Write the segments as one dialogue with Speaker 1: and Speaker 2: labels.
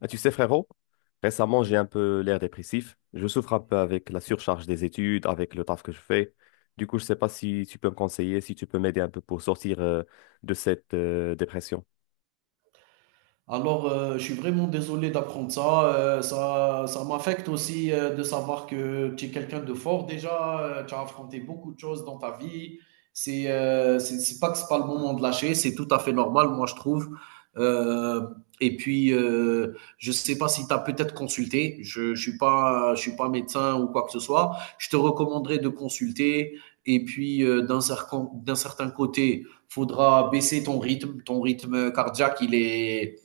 Speaker 1: Ah, tu sais, frérot, récemment, j'ai un peu l'air dépressif. Je souffre un peu avec la surcharge des études, avec le taf que je fais. Du coup, je sais pas si tu peux me conseiller, si tu peux m'aider un peu pour sortir de cette dépression.
Speaker 2: Alors, je suis vraiment désolé d'apprendre ça. Ça m'affecte aussi de savoir que tu es quelqu'un de fort déjà. Tu as affronté beaucoup de choses dans ta vie. C'est pas que c'est pas le moment de lâcher. C'est tout à fait normal, moi, je trouve. Euh, et puis, je sais pas si tu as peut-être consulté. Je suis pas médecin ou quoi que ce soit. Je te recommanderais de consulter. Et puis, d'un certain côté, faudra baisser ton rythme. Ton rythme cardiaque, il est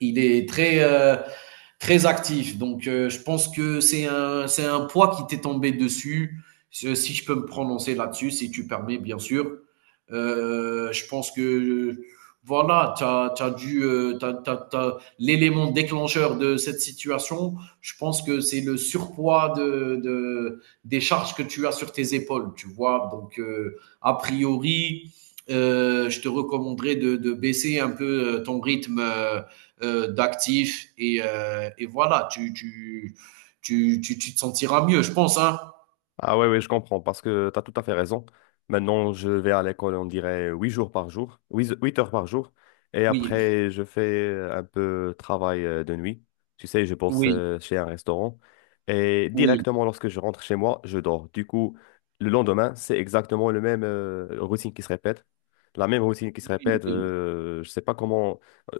Speaker 2: il est très, très actif. Donc, je pense que c'est un poids qui t'est tombé dessus. Si je peux me prononcer là-dessus, si tu permets, bien sûr. Je pense que voilà, tu as, dû, l'élément déclencheur de cette situation. Je pense que c'est le surpoids des charges que tu as sur tes épaules, tu vois. Donc, a priori, je te recommanderais de baisser un peu ton rythme d'actifs. Et voilà, tu te sentiras mieux, je pense. Hein.
Speaker 1: Ah ouais, ouais, je comprends, parce que tu as tout à fait raison. Maintenant, je vais à l'école, on dirait 8 jours par jour, huit heures par jour. Et
Speaker 2: Oui,
Speaker 1: après, je fais un peu de travail de nuit. Tu sais, je bosse
Speaker 2: oui,
Speaker 1: chez un restaurant. Et
Speaker 2: oui,
Speaker 1: directement, lorsque je rentre chez moi, je dors. Du coup, le lendemain, c'est exactement le même routine qui se répète. La même routine qui se
Speaker 2: oui, oui,
Speaker 1: répète.
Speaker 2: oui,
Speaker 1: Je sais pas comment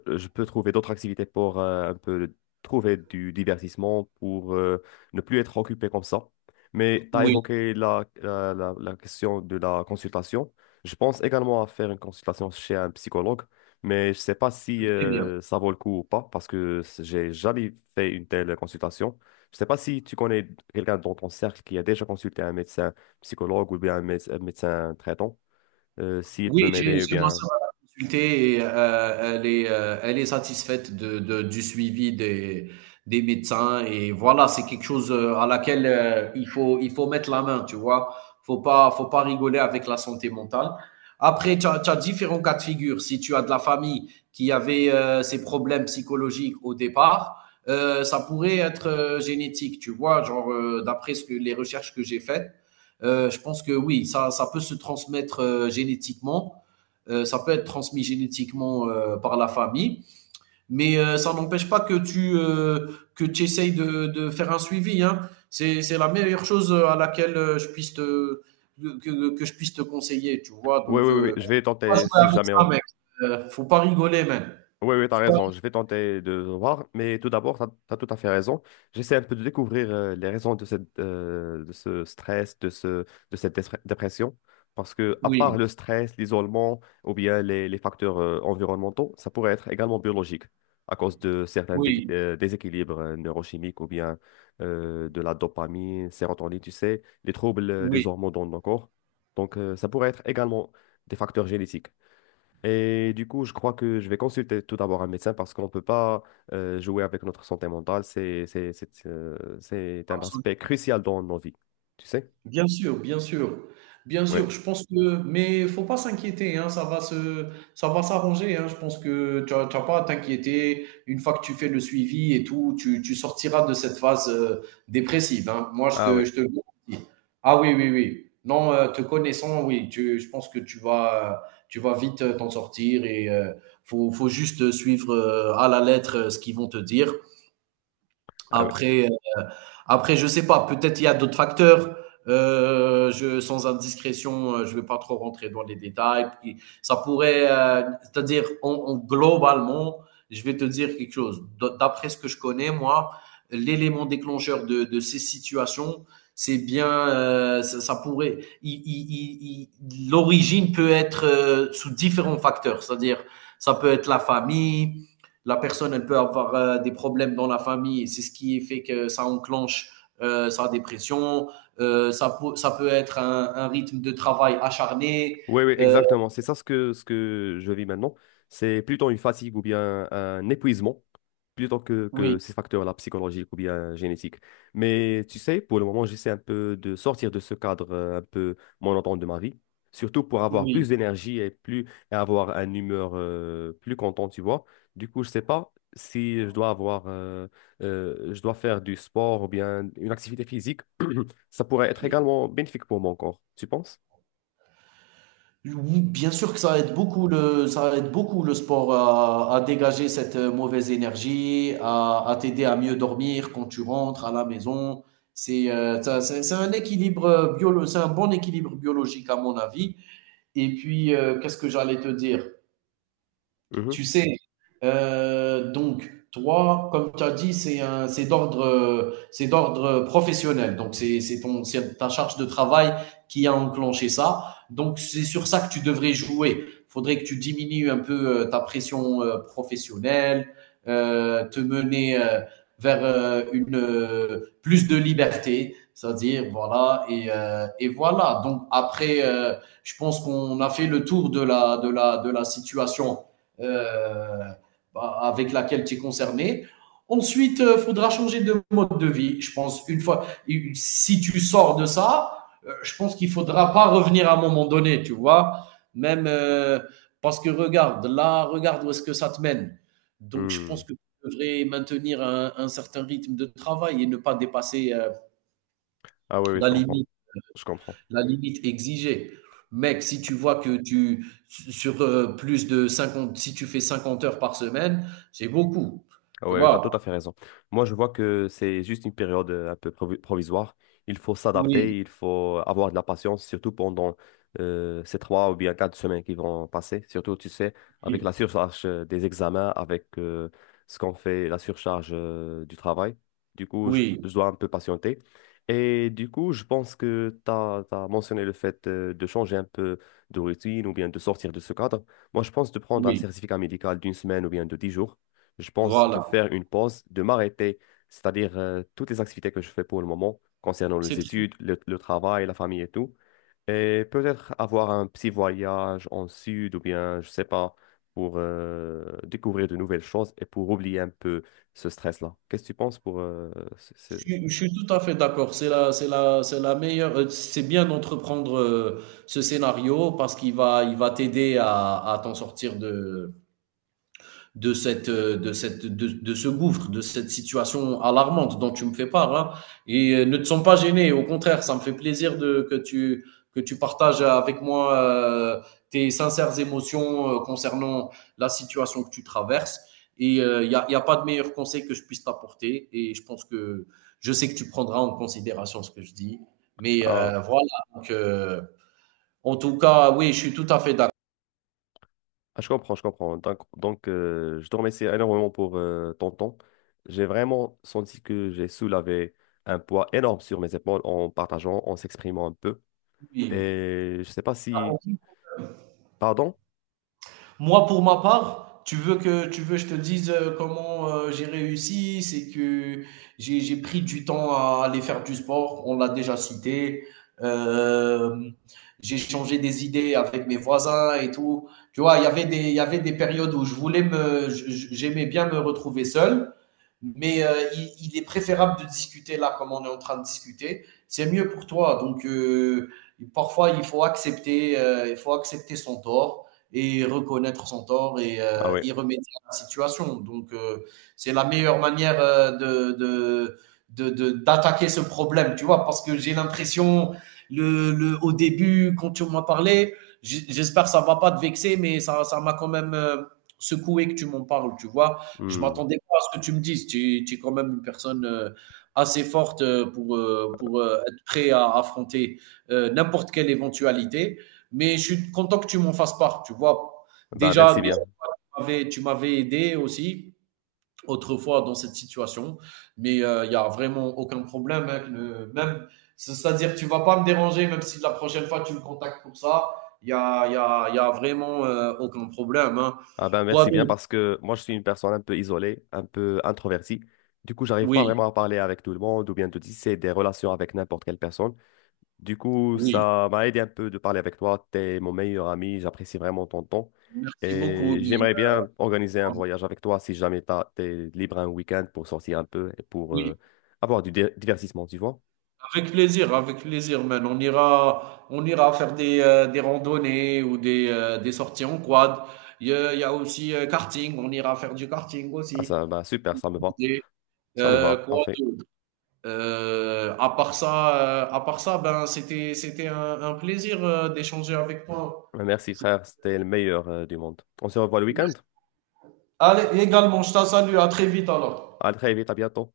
Speaker 1: je peux trouver d'autres activités pour un peu trouver du divertissement, pour ne plus être occupé comme ça. Mais tu as
Speaker 2: oui,
Speaker 1: évoqué la question de la consultation. Je pense également à faire une consultation chez un psychologue, mais je ne sais pas
Speaker 2: c'est
Speaker 1: si
Speaker 2: très bien.
Speaker 1: ça vaut le coup ou pas, parce que j'ai jamais fait une telle consultation. Je ne sais pas si tu connais quelqu'un dans ton cercle qui a déjà consulté un médecin psychologue ou bien un, un médecin traitant, s'il peut
Speaker 2: Oui,
Speaker 1: m'aider ou
Speaker 2: j'ai ma
Speaker 1: bien...
Speaker 2: sœur, elle a consulté et elle est satisfaite de du suivi des médecins et voilà, c'est quelque chose, à laquelle, il faut mettre la main, tu vois? Faut pas rigoler avec la santé mentale. Après, tu as différents cas de figure. Si tu as de la famille qui avait, ces problèmes psychologiques au départ, ça pourrait être, génétique, tu vois? Genre, d'après ce que les recherches que j'ai faites, je pense que oui, ça peut se transmettre génétiquement. Ça peut être transmis génétiquement par la famille, mais ça n'empêche pas que tu essayes de faire un suivi. Hein. C'est la meilleure chose à laquelle je puisse te que je puisse te conseiller, tu vois.
Speaker 1: Oui,
Speaker 2: Donc,
Speaker 1: oui, oui, oui, je vais
Speaker 2: faut pas
Speaker 1: tenter
Speaker 2: jouer
Speaker 1: si
Speaker 2: avec
Speaker 1: jamais.
Speaker 2: ça, mec. Faut pas rigoler, même.
Speaker 1: Oui, oui, tu as
Speaker 2: Faut pas...
Speaker 1: raison. Je vais tenter de voir, mais tout d'abord, tu as, tout à fait raison. J'essaie un peu de découvrir les raisons de cette, de ce stress, de ce, de cette dépression. Parce que, à
Speaker 2: Oui,
Speaker 1: part le stress, l'isolement ou bien les facteurs environnementaux, ça pourrait être également biologique à cause de certains
Speaker 2: oui,
Speaker 1: déséquilibres neurochimiques ou bien de la dopamine, sérotonine, tu sais, les troubles des
Speaker 2: oui,
Speaker 1: hormones dans nos corps. Donc, ça pourrait être également des facteurs génétiques. Et du coup, je crois que je vais consulter tout d'abord un médecin parce qu'on ne peut pas jouer avec notre santé mentale. C'est un aspect
Speaker 2: absolument.
Speaker 1: crucial dans nos vies. Tu sais?
Speaker 2: Bien sûr, bien sûr. Bien
Speaker 1: Oui.
Speaker 2: sûr, je pense que mais faut pas s'inquiéter, hein, ça va s'arranger, hein. Je pense que tu as pas à t'inquiéter. Une fois que tu fais le suivi et tout, tu sortiras de cette phase, dépressive, hein. Moi,
Speaker 1: Ah oui.
Speaker 2: je te le garantis. Ah oui, oui, oui. Non, te connaissant, oui, tu je pense que tu vas vite, t'en sortir et faut juste, suivre, à la lettre, ce qu'ils vont te dire. Après, après, je sais pas, peut-être il y a d'autres facteurs. Sans indiscrétion, je vais pas trop rentrer dans les détails. Puis, c'est-à-dire, globalement, je vais te dire quelque chose. D'après ce que je connais, moi, l'élément déclencheur de ces situations, c'est bien, ça pourrait, l'origine peut être sous différents facteurs, c'est-à-dire, ça peut être la famille, la personne, elle peut avoir des problèmes dans la famille et c'est ce qui fait que ça enclenche sa dépression. Ça peut être un rythme de travail acharné.
Speaker 1: Oui, oui,
Speaker 2: Euh,
Speaker 1: exactement. C'est ça ce que je vis maintenant. C'est plutôt une fatigue ou bien un épuisement, plutôt que
Speaker 2: oui,
Speaker 1: ces facteurs-là psychologiques ou bien génétiques. Mais tu sais, pour le moment, j'essaie un peu de sortir de ce cadre un peu monotone de ma vie, surtout pour avoir
Speaker 2: oui.
Speaker 1: plus d'énergie et plus, et avoir une humeur plus contente, tu vois. Du coup, je sais pas si je dois avoir, je dois faire du sport ou bien une activité physique. Ça pourrait être également bénéfique pour mon corps, tu penses?
Speaker 2: Oui, bien sûr que ça aide beaucoup le sport à dégager cette mauvaise énergie, à t'aider à mieux dormir quand tu rentres à la maison. C'est un équilibre c'est un bon équilibre biologique à mon avis. Et puis qu'est-ce que j'allais te dire?
Speaker 1: Mhm.
Speaker 2: Tu sais, donc, toi, comme tu as dit, c'est d'ordre professionnel. Donc, c'est ta charge de travail qui a enclenché ça. Donc, c'est sur ça que tu devrais jouer. Faudrait que tu diminues un peu ta pression professionnelle, te mener vers une plus de liberté, c'est-à-dire voilà et voilà. Donc après, je pense qu'on a fait le tour de la situation euh, bah, avec laquelle tu es concerné. Ensuite, il faudra changer de mode de vie. Je pense, une fois, si tu sors de ça, je pense qu'il ne faudra pas revenir à un moment donné, tu vois. Même parce que regarde, là, regarde où est-ce que ça te mène. Donc, je pense
Speaker 1: Hmm.
Speaker 2: que tu devrais maintenir un certain rythme de travail et ne pas dépasser
Speaker 1: Ah oui, oui, je
Speaker 2: la
Speaker 1: comprends.
Speaker 2: limite.
Speaker 1: Je comprends.
Speaker 2: La limite exigée. Mec, si tu vois que tu, sur plus de 50, si tu fais 50 heures par semaine, c'est beaucoup.
Speaker 1: Ah
Speaker 2: Tu
Speaker 1: ouais, tu as tout
Speaker 2: vois?
Speaker 1: à fait raison. Moi, je vois que c'est juste une période un peu provisoire. Il faut
Speaker 2: Oui,
Speaker 1: s'adapter, il faut avoir de la patience, surtout pendant ces 3 ou bien 4 semaines qui vont passer. Surtout, tu sais, avec
Speaker 2: oui,
Speaker 1: la surcharge des examens, avec ce qu'on fait, la surcharge du travail. Du coup, je,
Speaker 2: oui,
Speaker 1: je dois un peu patienter. Et du coup, je pense que tu as mentionné le fait de changer un peu de routine ou bien de sortir de ce cadre. Moi, je pense de prendre un
Speaker 2: oui.
Speaker 1: certificat médical d'une semaine ou bien de 10 jours, je pense, de
Speaker 2: Voilà.
Speaker 1: faire une pause, de m'arrêter, c'est-à-dire toutes les activités que je fais pour le moment concernant les
Speaker 2: C'est très bien.
Speaker 1: études, le travail, la famille et tout. Et peut-être avoir un petit voyage en sud ou bien, je sais pas, pour découvrir de nouvelles choses et pour oublier un peu ce stress-là. Qu'est-ce que tu penses pour ce- ce-
Speaker 2: Je
Speaker 1: ce-
Speaker 2: suis tout à fait d'accord. C'est la meilleure. C'est bien d'entreprendre ce scénario parce il va t'aider à t'en sortir cette, ce gouffre, de cette situation alarmante dont tu me fais part. Hein. Et ne te sens pas gêné, au contraire, ça me fait plaisir que tu partages avec moi tes sincères émotions concernant la situation que tu traverses. Et il n'y a, y a pas de meilleur conseil que je puisse t'apporter. Et je pense que je sais que tu prendras en considération ce que je dis. Mais
Speaker 1: à-
Speaker 2: voilà, donc, en tout cas, oui, je suis tout à fait d'accord.
Speaker 1: Ah, je comprends, je comprends. Donc, je te remercie énormément pour ton temps. J'ai vraiment senti que j'ai soulevé un poids énorme sur mes épaules en partageant, en s'exprimant un peu.
Speaker 2: Oui.
Speaker 1: Et je sais pas si... Pardon?
Speaker 2: Moi, pour ma part, tu veux que je te dise comment j'ai réussi, c'est que j'ai pris du temps à aller faire du sport, on l'a déjà cité. Euh, j'ai changé des idées avec mes voisins et tout. Tu vois, il y avait des périodes où je voulais me, je- j'aimais bien me retrouver seul mais est préférable de discuter là comme on est en train de discuter. C'est mieux pour toi. Donc parfois il faut accepter son tort et reconnaître son tort et
Speaker 1: Ah oui.
Speaker 2: y remédier à la situation. Donc c'est la meilleure manière de d'attaquer d'attaquer ce problème, tu vois, parce que j'ai l'impression, au début, quand tu m'as parlé, j'espère que ça ne va pas te vexer, mais ça m'a quand même secoué que tu m'en parles, tu vois. Je
Speaker 1: Hmm.
Speaker 2: m'attendais pas à ce que tu me dises. Tu es quand même une personne assez forte pour être prêt à affronter n'importe quelle éventualité. Mais je suis content que tu m'en fasses part. Tu vois,
Speaker 1: Bah, merci
Speaker 2: déjà,
Speaker 1: bien.
Speaker 2: tu m'avais aidé aussi autrefois dans cette situation. Mais il y n'y a vraiment aucun problème, hein, que le- même, c'est- c'est-à-dire, tu vas pas me déranger, même si la prochaine fois tu me contactes pour ça. Il y a vraiment aucun problème, hein.
Speaker 1: Ah ben
Speaker 2: Quoi
Speaker 1: merci bien
Speaker 2: d'autre?
Speaker 1: parce que moi je suis une personne un peu isolée, un peu introvertie. Du coup, j'arrive pas
Speaker 2: Oui,
Speaker 1: vraiment à parler avec tout le monde ou bien de tisser des relations avec n'importe quelle personne. Du coup,
Speaker 2: oui.
Speaker 1: ça m'a aidé un peu de parler avec toi. T'es mon meilleur ami, j'apprécie vraiment ton temps.
Speaker 2: Merci beaucoup.
Speaker 1: Et
Speaker 2: Oui,
Speaker 1: j'aimerais bien organiser un voyage avec toi si jamais t'es libre un week-end pour sortir un peu et pour
Speaker 2: oui,
Speaker 1: avoir du divertissement, tu vois.
Speaker 2: avec plaisir, man. On ira faire des randonnées ou des sorties en quad. Il y a aussi karting, on ira faire du karting
Speaker 1: Ah
Speaker 2: aussi.
Speaker 1: ça, bah super, ça me va.
Speaker 2: Et,
Speaker 1: Ça me va,
Speaker 2: quoi
Speaker 1: parfait.
Speaker 2: d'autre? À part ça, ben c'était un plaisir d'échanger avec toi.
Speaker 1: Merci
Speaker 2: C'est-
Speaker 1: frère, c'était le meilleur du monde. On se revoit le week-end.
Speaker 2: Allez, également, je te salue, à très vite
Speaker 1: À
Speaker 2: alors.
Speaker 1: très vite, à bientôt.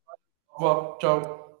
Speaker 2: Au revoir, ciao.